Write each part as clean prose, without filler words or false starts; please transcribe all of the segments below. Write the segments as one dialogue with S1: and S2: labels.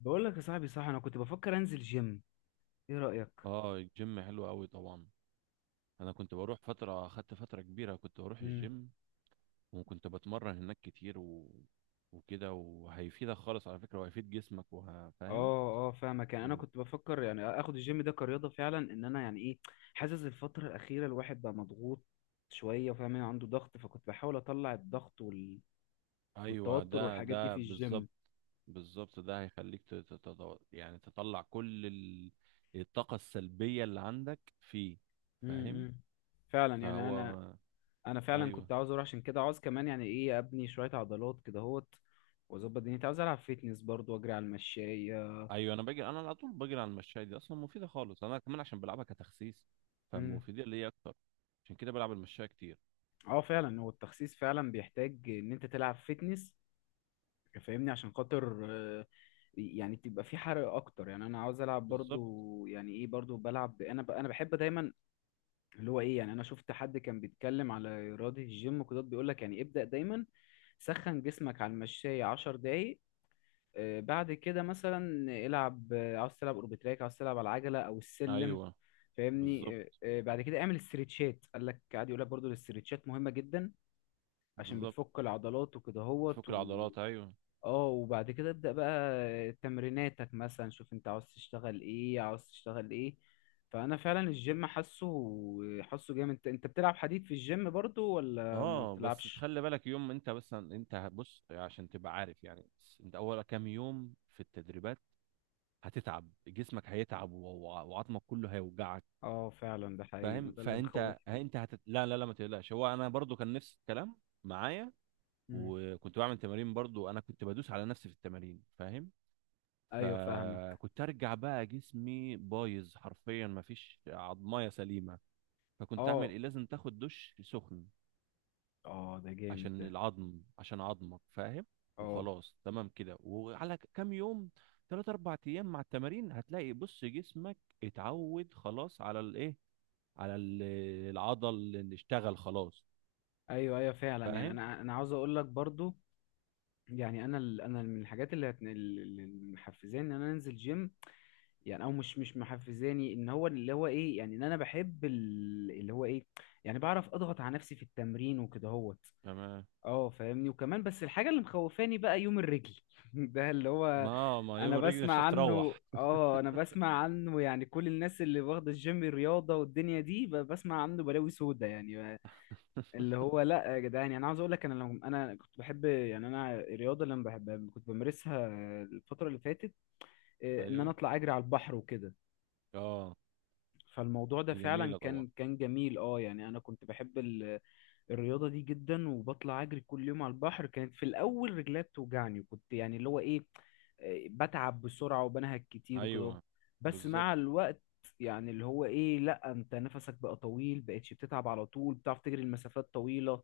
S1: بقول لك يا صاحبي، صح، انا كنت بفكر انزل جيم. ايه رأيك؟
S2: اه، الجيم حلو قوي طبعا. انا كنت بروح فتره، اخدت فتره كبيره كنت بروح
S1: امم
S2: الجيم، وكنت بتمرن هناك كتير وكده، وهيفيدك خالص على فكره، وهيفيد جسمك، وهفهم.
S1: اه، فاهمك. يعني انا
S2: و...
S1: كنت بفكر يعني اخد الجيم ده كرياضة فعلا. ان انا يعني ايه، حاسس الفترة الأخيرة الواحد بقى مضغوط شوية، وفاهم يعني عنده ضغط، فكنت بحاول اطلع الضغط
S2: ايوه،
S1: والتوتر
S2: ده
S1: والحاجات دي
S2: ده
S1: في
S2: بالظبط.
S1: الجيم.
S2: بالظبط، ده هيخليك يعني تطلع كل الطاقه السلبيه اللي عندك فيه. فاهم.
S1: امم فعلا. يعني انا
S2: فهو
S1: انا فعلا
S2: ايوه
S1: كنت عاوز اروح عشان كده. عاوز كمان يعني ايه ابني شوية عضلات كده اهوت، واظبط دنيتي. عاوز العب فيتنس برضو واجري على المشاية.
S2: ايوه. انا بجري، انا على طول بجري على المشاية دي، اصلا مفيده خالص انا كمان عشان بلعبها كتخسيس،
S1: امم
S2: فمفيده ليا اكتر. عشان كده بلعب المشاية كتير.
S1: اه فعلا، هو التخسيس فعلا بيحتاج ان انت تلعب فيتنس، فاهمني، عشان خاطر يعني تبقى في حرق اكتر. يعني انا عاوز العب
S2: بالظبط.
S1: برضو، يعني ايه، برضو بلعب انا انا بحب دايما اللي هو ايه، يعني انا شفت حد كان بيتكلم على رياضة الجيم وكده، بيقول لك يعني ابدأ دايما سخن جسمك على المشاية 10 دقايق، بعد كده مثلا العب، عاوز تلعب اوربتراك، عاوز تلعب على العجلة او السلم،
S2: ايوه
S1: فاهمني.
S2: بالظبط.
S1: بعد كده اعمل استريتشات. قال لك قاعد يقول لك برضو الاستريتشات مهمة جدا، عشان
S2: بالظبط،
S1: بتفك العضلات وكده هوت
S2: فك العضلات، ايوه.
S1: اه. وبعد كده ابدأ بقى تمريناتك، مثلا شوف انت عاوز تشتغل ايه، عاوز تشتغل ايه. فانا فعلا الجيم حاسه جامد. انت بتلعب حديد في الجيم برضو، ولا ما
S2: اه بس
S1: بتلعبش؟
S2: تخلي بالك يوم، انت بس، انت بص عشان تبقى عارف، يعني بس انت اول كام يوم في التدريبات هتتعب جسمك، هيتعب وعظمك كله هيوجعك.
S1: اه فعلا، ده حقيقي، ما
S2: فاهم.
S1: ده اللي
S2: فانت
S1: مخوفني.
S2: انت لا لا لا، ما تقلقش، هو انا برضو كان نفس الكلام معايا.
S1: مم.
S2: وكنت بعمل تمارين برضو، انا كنت بدوس على نفسي في التمارين، فاهم.
S1: ايوه فاهمك.
S2: فكنت ارجع بقى جسمي بايظ حرفيا، مفيش عظمايه سليمه. فكنت اعمل
S1: اه،
S2: ايه؟ لازم تاخد دش سخن
S1: اه، ده جامد
S2: عشان
S1: ده.
S2: العظم، عشان عظمك، فاهم.
S1: اه،
S2: وخلاص تمام كده. وعلى كام يوم، تلات اربع ايام مع التمارين، هتلاقي بص جسمك اتعود خلاص على الايه، على العضل اللي اشتغل خلاص.
S1: ايوه، ايوه، فعلا. يعني
S2: فاهم.
S1: انا عاوز اقول لك برضو، يعني انا انا من الحاجات اللي محفزاني ان انا انزل جيم، يعني. او مش محفزاني ان هو اللي هو ايه، يعني ان انا بحب اللي هو ايه، يعني بعرف اضغط على نفسي في التمرين وكده هوت،
S2: تمام.
S1: اه، فاهمني. وكمان بس الحاجه اللي مخوفاني بقى يوم الرجل ده اللي هو،
S2: ما
S1: انا
S2: يوم الرجل مش
S1: بسمع عنه.
S2: هتروح.
S1: اه انا بسمع عنه، يعني كل الناس اللي واخده الجيم رياضه والدنيا دي بسمع عنه بلاوي سودا، يعني اللي هو. لا يا جدعان، يعني انا عاوز اقول لك، انا لو انا كنت بحب، يعني انا الرياضه اللي انا بحب كنت بمارسها الفتره اللي فاتت. ان انا
S2: ايوه.
S1: اطلع اجري على البحر وكده.
S2: اه،
S1: فالموضوع ده
S2: دي
S1: فعلا
S2: جميلة طبعا.
S1: كان جميل. اه يعني انا كنت بحب الرياضه دي جدا، وبطلع اجري كل يوم على البحر. كانت في الاول رجلي بتوجعني، وكنت يعني اللي هو ايه، بتعب بسرعه وبنهج كتير وكده.
S2: ايوه
S1: بس
S2: بالظبط.
S1: مع الوقت يعني اللي هو ايه، لا، انت نفسك بقى طويل، بقتش بتتعب على طول، بتعرف تجري المسافات طويله.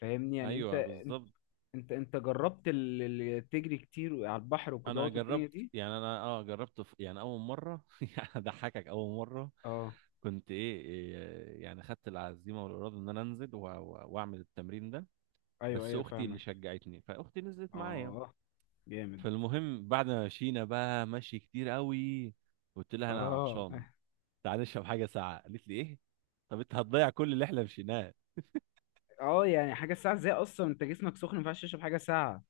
S1: فاهمني، يعني انت.
S2: ايوه
S1: انت
S2: بالظبط.
S1: انت جربت تجري كتير على البحر وكده
S2: انا
S1: والدنيا
S2: جربت،
S1: دي؟
S2: يعني انا اه جربت في، يعني اول مرة يعني اضحكك. اول مرة
S1: اه،
S2: كنت ايه، إيه، يعني خدت العزيمة والإرادة ان انا انزل واعمل التمرين ده.
S1: ايوه،
S2: بس
S1: ايوه،
S2: اختي اللي
S1: فاهمك.
S2: شجعتني، فاختي نزلت معايا.
S1: اه جامد.
S2: فالمهم بعد ما مشينا بقى مشي كتير قوي، قلت لها انا
S1: اه
S2: عطشان، تعالى نشرب حاجة ساقعة. قالت لي ايه؟ طب انت هتضيع كل اللي احنا مشيناه؟
S1: اه يعني حاجه ساعه ازاي؟ اصلا انت جسمك سخن، ما ينفعش تشرب حاجه ساعه.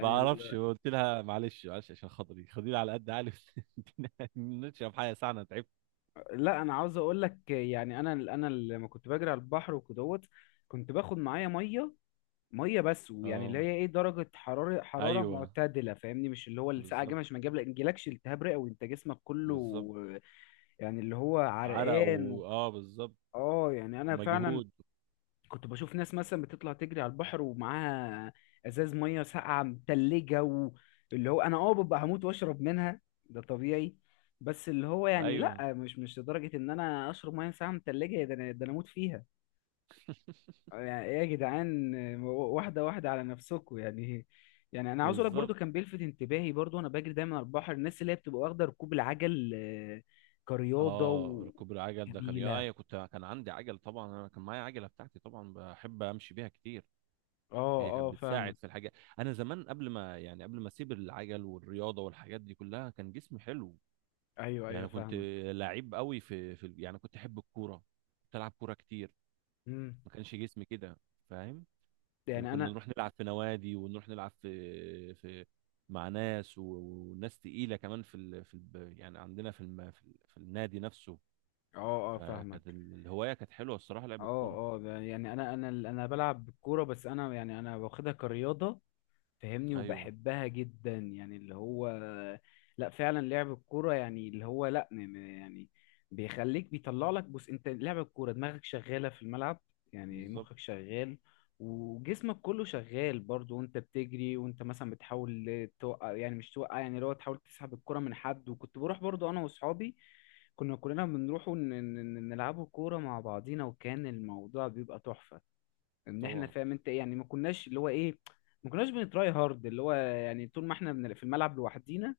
S2: ما اعرفش، قلت لها معلش معلش عشان خاطري، خديني على قد عقلي. نشرب حاجه ساعه، انا تعبت.
S1: لا انا عاوز اقول لك، يعني انا لما كنت بجري على البحر وكدهوت، كنت باخد معايا ميه. بس، ويعني
S2: اه.
S1: اللي هي ايه، درجه حراره
S2: ايوه
S1: معتدله، فاهمني، مش اللي هو الساعه جامد،
S2: بالظبط.
S1: عشان ما يجيلكش التهاب رئوي، انت جسمك
S2: بالظبط،
S1: كله يعني اللي هو
S2: عرق،
S1: عرقان
S2: و اه بالظبط،
S1: اه. يعني انا فعلا
S2: مجهود.
S1: كنت بشوف ناس مثلا بتطلع تجري على البحر ومعاها ازاز ميه ساقعه متلجه، واللي هو انا، اه، ببقى هموت واشرب منها، ده طبيعي. بس اللي هو يعني
S2: ايوه.
S1: لا، مش لدرجه ان انا اشرب ميه ساقعه متلجه، ده انا ده انا اموت فيها. يعني ايه يا جدعان؟ واحده واحده على نفسكم يعني. يعني انا عاوز اقول لك
S2: بالظبب.
S1: برضو، كان بيلفت انتباهي برضو، وانا بجري دايما على البحر، الناس اللي هي بتبقى واخده ركوب العجل كرياضه
S2: اه، ركوب العجل ده كان،
S1: جميلة.
S2: يا كنت، كان عندي عجل طبعا، انا كان معايا عجله بتاعتي طبعا، بحب امشي بيها كتير.
S1: اه،
S2: هي كانت
S1: اه، فاهمك.
S2: بتساعد في الحاجات. انا زمان قبل ما، يعني قبل ما اسيب العجل والرياضه والحاجات دي كلها، كان جسمي حلو،
S1: ايوه، ايوه،
S2: يعني كنت
S1: فاهمك.
S2: لعيب قوي في يعني كنت احب الكوره، كنت العب كوره كتير،
S1: امم
S2: ما كانش جسمي كده، فاهم.
S1: يعني
S2: وكنا
S1: انا،
S2: نروح نلعب في نوادي، ونروح نلعب في مع ناس وناس تقيله كمان يعني عندنا في النادي نفسه.
S1: اه، اه، فاهمك.
S2: فكانت الهوايه كانت حلوه الصراحه، لعب الكوره.
S1: اه، اه، ده يعني انا بلعب كوره، بس انا يعني انا واخدها كرياضه، فاهمني،
S2: ايوه.
S1: وبحبها جدا. يعني اللي هو، لا فعلا لعب الكوره، يعني اللي هو لا، يعني بيخليك بيطلع لك. بص، انت لعب الكوره دماغك شغاله في الملعب، يعني
S2: بالظبط.
S1: مخك شغال، وجسمك كله شغال برضو، وانت بتجري وانت مثلا بتحاول توقع، يعني مش توقع، يعني اللي هو تحاول تسحب الكرة من حد. وكنت بروح برضو انا واصحابي، كنا كلنا بنروحوا نلعبوا كورة مع بعضينا، وكان الموضوع بيبقى تحفة، ان احنا
S2: طبعا.
S1: فاهم انت ايه، يعني ما كناش اللي هو ايه، ما كناش بنتراي هارد اللي هو، يعني طول ما احنا في الملعب لوحدينا،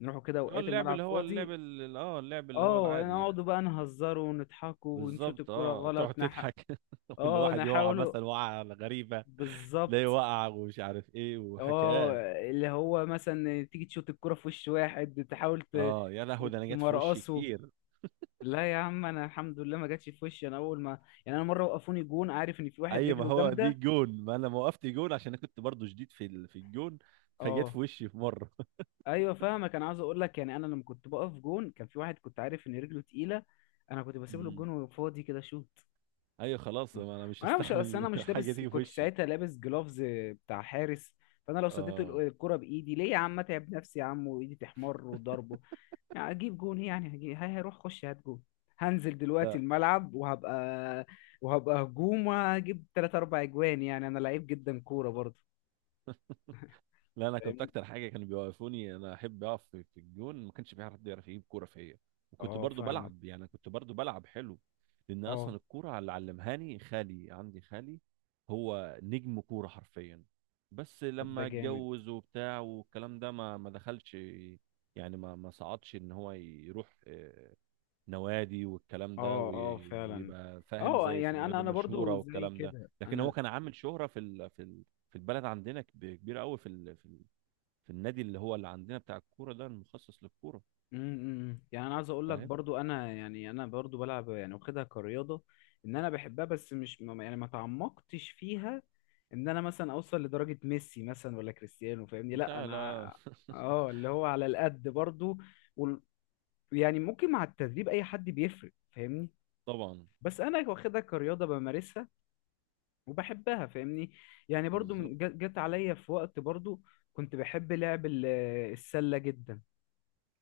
S1: نروحوا كده
S2: اه،
S1: اوقات
S2: اللعب
S1: الملعب
S2: اللي هو اللعب
S1: فاضي،
S2: اللي اه اللعب اللي هو
S1: اه،
S2: العادي يعني.
S1: نقعدوا بقى نهزروا ونضحكوا ونشوط
S2: بالظبط،
S1: الكرة
S2: اه تقعد
S1: غلط
S2: تضحك.
S1: اه،
S2: والواحد يقع
S1: نحاولوا.
S2: مثلا وقعه غريبه، ليه
S1: بالظبط.
S2: وقع، ومش عارف ايه،
S1: اه
S2: وحكايات.
S1: اللي هو مثلا تيجي تشوط الكرة في وش واحد، تحاول
S2: اه يا لهوي، ده انا جت في وشي
S1: تمرقصه.
S2: كتير.
S1: لا يا عم، انا الحمد لله ما جاتش في وشي. انا اول ما، يعني انا مره وقفوني جون، عارف ان في واحد
S2: اي، ما
S1: رجله
S2: هو دي
S1: جامده.
S2: جون، ما انا ما وقفت جون عشان انا كنت برضو جديد في الجون، فجت
S1: اه،
S2: في وشي في مره.
S1: ايوه، فاهمك. انا عاوز اقول لك، يعني انا لما كنت بقف جون، كان في واحد كنت عارف ان رجله تقيله، انا كنت بسيب له
S2: امم.
S1: الجون وفاضي كده شوت.
S2: ايوه خلاص، ما انا مش
S1: انا مش اصل انا
S2: هستحمل
S1: مش
S2: حاجه
S1: لابس،
S2: تيجي في
S1: كنت
S2: وشي.
S1: ساعتها لابس جلوفز بتاع حارس. فانا لو صديت
S2: اه.
S1: الكرة بايدي، ليه يا عم اتعب نفسي يا عم وايدي تحمر وضربه؟ يعني اجيب جون، يعني، هجيب هي هيروح خش هات جون. هنزل دلوقتي
S2: لا
S1: الملعب وهبقى هجوم، وهجيب تلات اربع اجوان، يعني انا لعيب جدا كورة برضه.
S2: لا، انا كنت
S1: فاهمني.
S2: اكتر حاجه كانوا بيوقفوني، انا احب اقف في الجون، ما كانش في حد يعرف يجيب كوره فيا. وكنت
S1: اه
S2: برضو
S1: فاهمك.
S2: بلعب، يعني كنت برضو بلعب حلو، لان
S1: اه.
S2: اصلا الكوره اللي علمهاني خالي، عندي خالي هو نجم كوره حرفيا. بس
S1: طب ده
S2: لما
S1: جامد.
S2: اتجوز وبتاع والكلام ده ما دخلش، يعني ما صعدش ان هو يروح نوادي والكلام ده،
S1: اه، اه فعلا.
S2: ويبقى فاهم
S1: اه
S2: زي في
S1: يعني انا
S2: النوادي
S1: انا
S2: المشهوره
S1: برضو زي
S2: والكلام ده.
S1: كده
S2: لكن هو
S1: انا،
S2: كان عامل شهره في البلد عندنا كبيره قوي في ال- في في النادي اللي هو اللي عندنا بتاع الكوره ده، المخصص للكوره.
S1: م- يعني انا عايز اقول لك
S2: فاهم
S1: برضو، انا يعني انا برضو بلعب، يعني واخدها كرياضه، ان انا بحبها. بس مش يعني ما تعمقتش فيها، ان انا مثلا اوصل لدرجه ميسي مثلا ولا كريستيانو، فاهمني.
S2: انت.
S1: لا
S2: لا.
S1: انا، اه، اللي هو على القد برضو. وال- يعني ممكن مع التدريب اي حد بيفرق، فاهمني.
S2: طبعا.
S1: بس انا واخدها كرياضه بمارسها، وبحبها، فاهمني. يعني برضو
S2: بالظبط.
S1: جت عليا في وقت برضو كنت بحب لعب السلة جدا.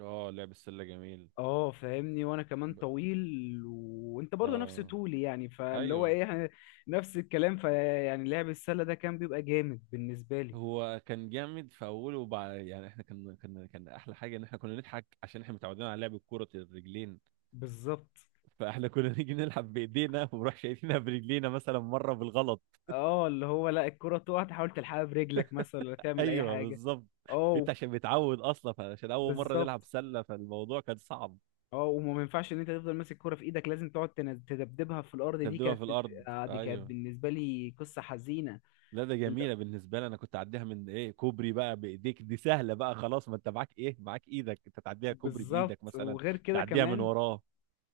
S2: اه، لعب السله جميل.
S1: اه، فاهمني. وانا كمان
S2: ب...
S1: طويل، وانت برضو نفس
S2: اه
S1: طولي، يعني فاللي هو
S2: ايوه.
S1: ايه نفس الكلام. فيعني لعب السلة ده كان بيبقى جامد بالنسبة لي.
S2: هو كان جامد في اوله، وبعد يعني احنا كان احلى حاجه ان احنا كنا نضحك عشان احنا متعودين على لعب الكوره الرجلين،
S1: بالظبط.
S2: فاحنا كنا نيجي نلعب بايدينا ونروح شايفينها برجلينا مثلا مره بالغلط.
S1: اه اللي هو، لا الكرة تقع تحاول تلحقها برجلك مثلا، ولا تعمل اي
S2: ايوه
S1: حاجة.
S2: بالظبط.
S1: اه
S2: انت عشان متعود اصلا، عشان اول مره
S1: بالظبط.
S2: نلعب سله فالموضوع كان صعب.
S1: اه وما ما ينفعش ان انت تفضل ماسك كرة في ايدك، لازم تقعد تدبدبها في الارض. دي
S2: تبدوها
S1: كانت
S2: في الارض،
S1: دي كانت
S2: ايوه.
S1: بالنسبة لي قصة حزينة.
S2: لا، ده
S1: ال-
S2: جميله بالنسبه لي، انا كنت اعديها من ايه، كوبري بقى بايديك، دي سهله بقى خلاص. ما انت معاك ايه؟ معاك ايدك انت، تعديها كوبري بايدك
S1: بالظبط.
S2: مثلا،
S1: وغير كده
S2: تعديها من
S1: كمان،
S2: وراه.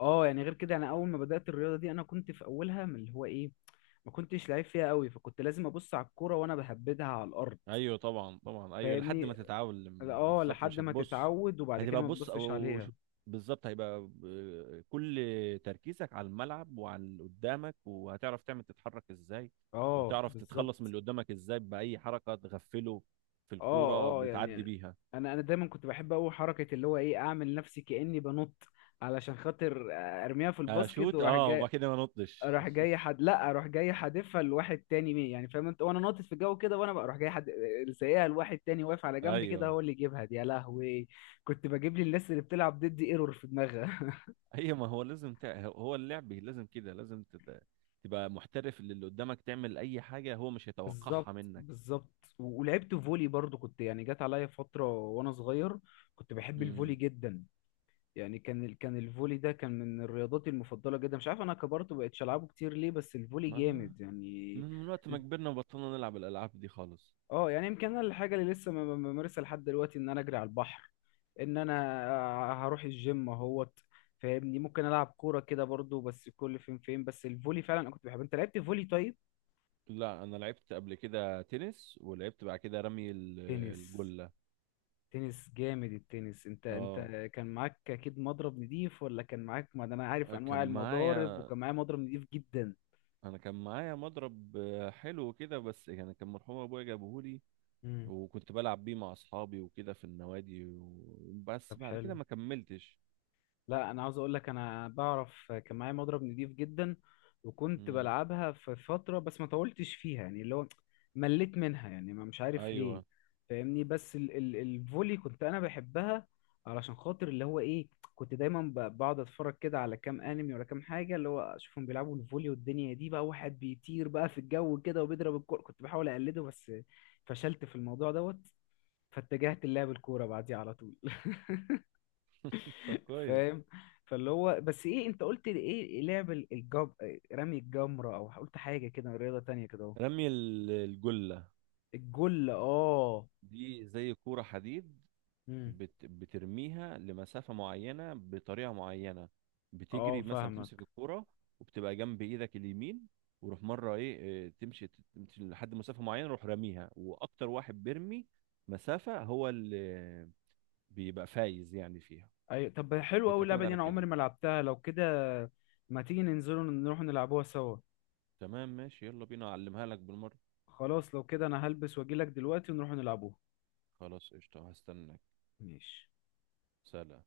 S1: اه يعني غير كده، انا اول ما بدأت الرياضة دي، انا كنت في اولها من اللي هو ايه، ما كنتش لعيب فيها قوي، فكنت لازم ابص على الكرة وانا بهبدها على الارض،
S2: ايوه طبعا طبعا ايوه، لحد ما
S1: فاهمني.
S2: تتعلم
S1: اه
S2: بالظبط
S1: لحد
S2: مش
S1: ما
S2: هتبص.
S1: تتعود، وبعد كده
S2: هتبقى
S1: ما
S2: بص
S1: تبصش عليها.
S2: بالظبط، هيبقى كل تركيزك على الملعب وعلى اللي قدامك، وهتعرف تعمل تتحرك ازاي،
S1: اه
S2: وتعرف
S1: بالظبط.
S2: تتخلص من اللي قدامك ازاي، باي حركه تغفله في الكوره
S1: اه، اه، يعني
S2: بتعدي بيها.
S1: انا دايما كنت بحب قوي حركه اللي هو ايه اعمل نفسي كاني بنط، علشان خاطر ارميها في الباسكت،
S2: اشوت،
S1: وراح
S2: اه
S1: جاي،
S2: وبعد كده ما نطش.
S1: راح جاي حد، لا اروح جاي حادفها لواحد تاني مين، يعني فاهم انت، وانا ناطط في الجو كده، وانا بقى اروح جاي حد سايقها لواحد تاني واقف على جنب كده
S2: ايوه.
S1: هو اللي يجيبها دي. يا لهوي، كنت بجيب لي الناس اللي بتلعب ضدي ايرور في دماغها
S2: هي، ما هو لازم هو اللعب لازم كده، لازم تبقى محترف. اللي اللي قدامك تعمل اي حاجه هو مش هيتوقعها
S1: بالظبط.
S2: منك.
S1: بالظبط. ولعبت فولي برضو. كنت يعني جت عليا فتره وانا صغير كنت بحب الفولي
S2: امم.
S1: جدا. يعني كان كان الفولي ده كان من الرياضات المفضلة جدا. مش عارف انا كبرت وبقتش العبه كتير ليه، بس الفولي
S2: ما
S1: جامد يعني.
S2: من وقت ما
S1: إنت-
S2: كبرنا وبطلنا نلعب الالعاب دي خالص.
S1: اه، يعني يمكن انا الحاجة اللي لسه بمارسها لحد دلوقتي ان انا اجري على البحر، ان انا هروح الجيم اهوت، فاهمني. ممكن العب كورة كده برضو، بس كل فين فين. بس الفولي فعلا انا كنت بحب. انت لعبت فولي؟ طيب.
S2: لا، انا لعبت قبل كده تنس، ولعبت بعد كده رمي
S1: تنس،
S2: الجلة.
S1: تنس جامد التنس. انت
S2: اه،
S1: كان معاك اكيد مضرب نضيف، ولا كان معاك، ما ده انا عارف
S2: كان
S1: انواع المضارب،
S2: معايا،
S1: وكان معايا مضرب نضيف جدا.
S2: انا كان معايا مضرب حلو كده، بس يعني كان مرحوم ابويا جابهولي،
S1: مم.
S2: وكنت بلعب بيه مع اصحابي وكده في النوادي
S1: طب
S2: بس بعد
S1: حلو.
S2: كده ما كملتش.
S1: لا انا عاوز اقول لك، انا بعرف كان معايا مضرب نضيف جدا، وكنت
S2: امم.
S1: بلعبها في فتره، بس ما طولتش فيها، يعني اللي هو مليت منها يعني، ما مش عارف ليه،
S2: ايوه.
S1: فاهمني. بس ال الفولي كنت انا بحبها، علشان خاطر اللي هو ايه، كنت دايما بقعد اتفرج كده على كام انمي ولا كام حاجه اللي هو اشوفهم بيلعبوا الفولي والدنيا دي بقى، واحد بيطير بقى في الجو كده وبيضرب الكوره، كنت بحاول اقلده، بس فشلت في الموضوع دوت، فاتجهت للعب الكوره بعديها على طول
S2: طب كويس.
S1: فاهم. فاللي هو بس ايه، انت قلت لي ايه، لعب الجب، رمي الجمرة، او قلت حاجة كده رياضة تانية كده اهو؟
S2: رمي الجلة
S1: الجل، اه.
S2: دي زي كورة حديد،
S1: امم
S2: بترميها لمسافة معينة بطريقة معينة.
S1: اه
S2: بتجري مثلا بتمسك
S1: فاهمك.
S2: الكورة، وبتبقى جنب ايدك اليمين، وروح مرة ايه، إيه، تمشي تمشي لحد مسافة معينة، روح راميها، واكتر واحد بيرمي مسافة هو اللي بيبقى فايز يعني فيها.
S1: ايوه طب حلو
S2: هي
S1: قوي اللعبة
S2: بتعتمد
S1: دي،
S2: على
S1: انا عمري
S2: كده.
S1: ما لعبتها. لو كده ما تيجي ننزلوا نروح نلعبوها سوا؟
S2: تمام ماشي، يلا بينا اعلمها لك بالمرة.
S1: خلاص لو كده انا هلبس واجيلك دلوقتي ونروح نلعبوها.
S2: خلاص قشطة، هستناك.
S1: ماشي.
S2: سلام.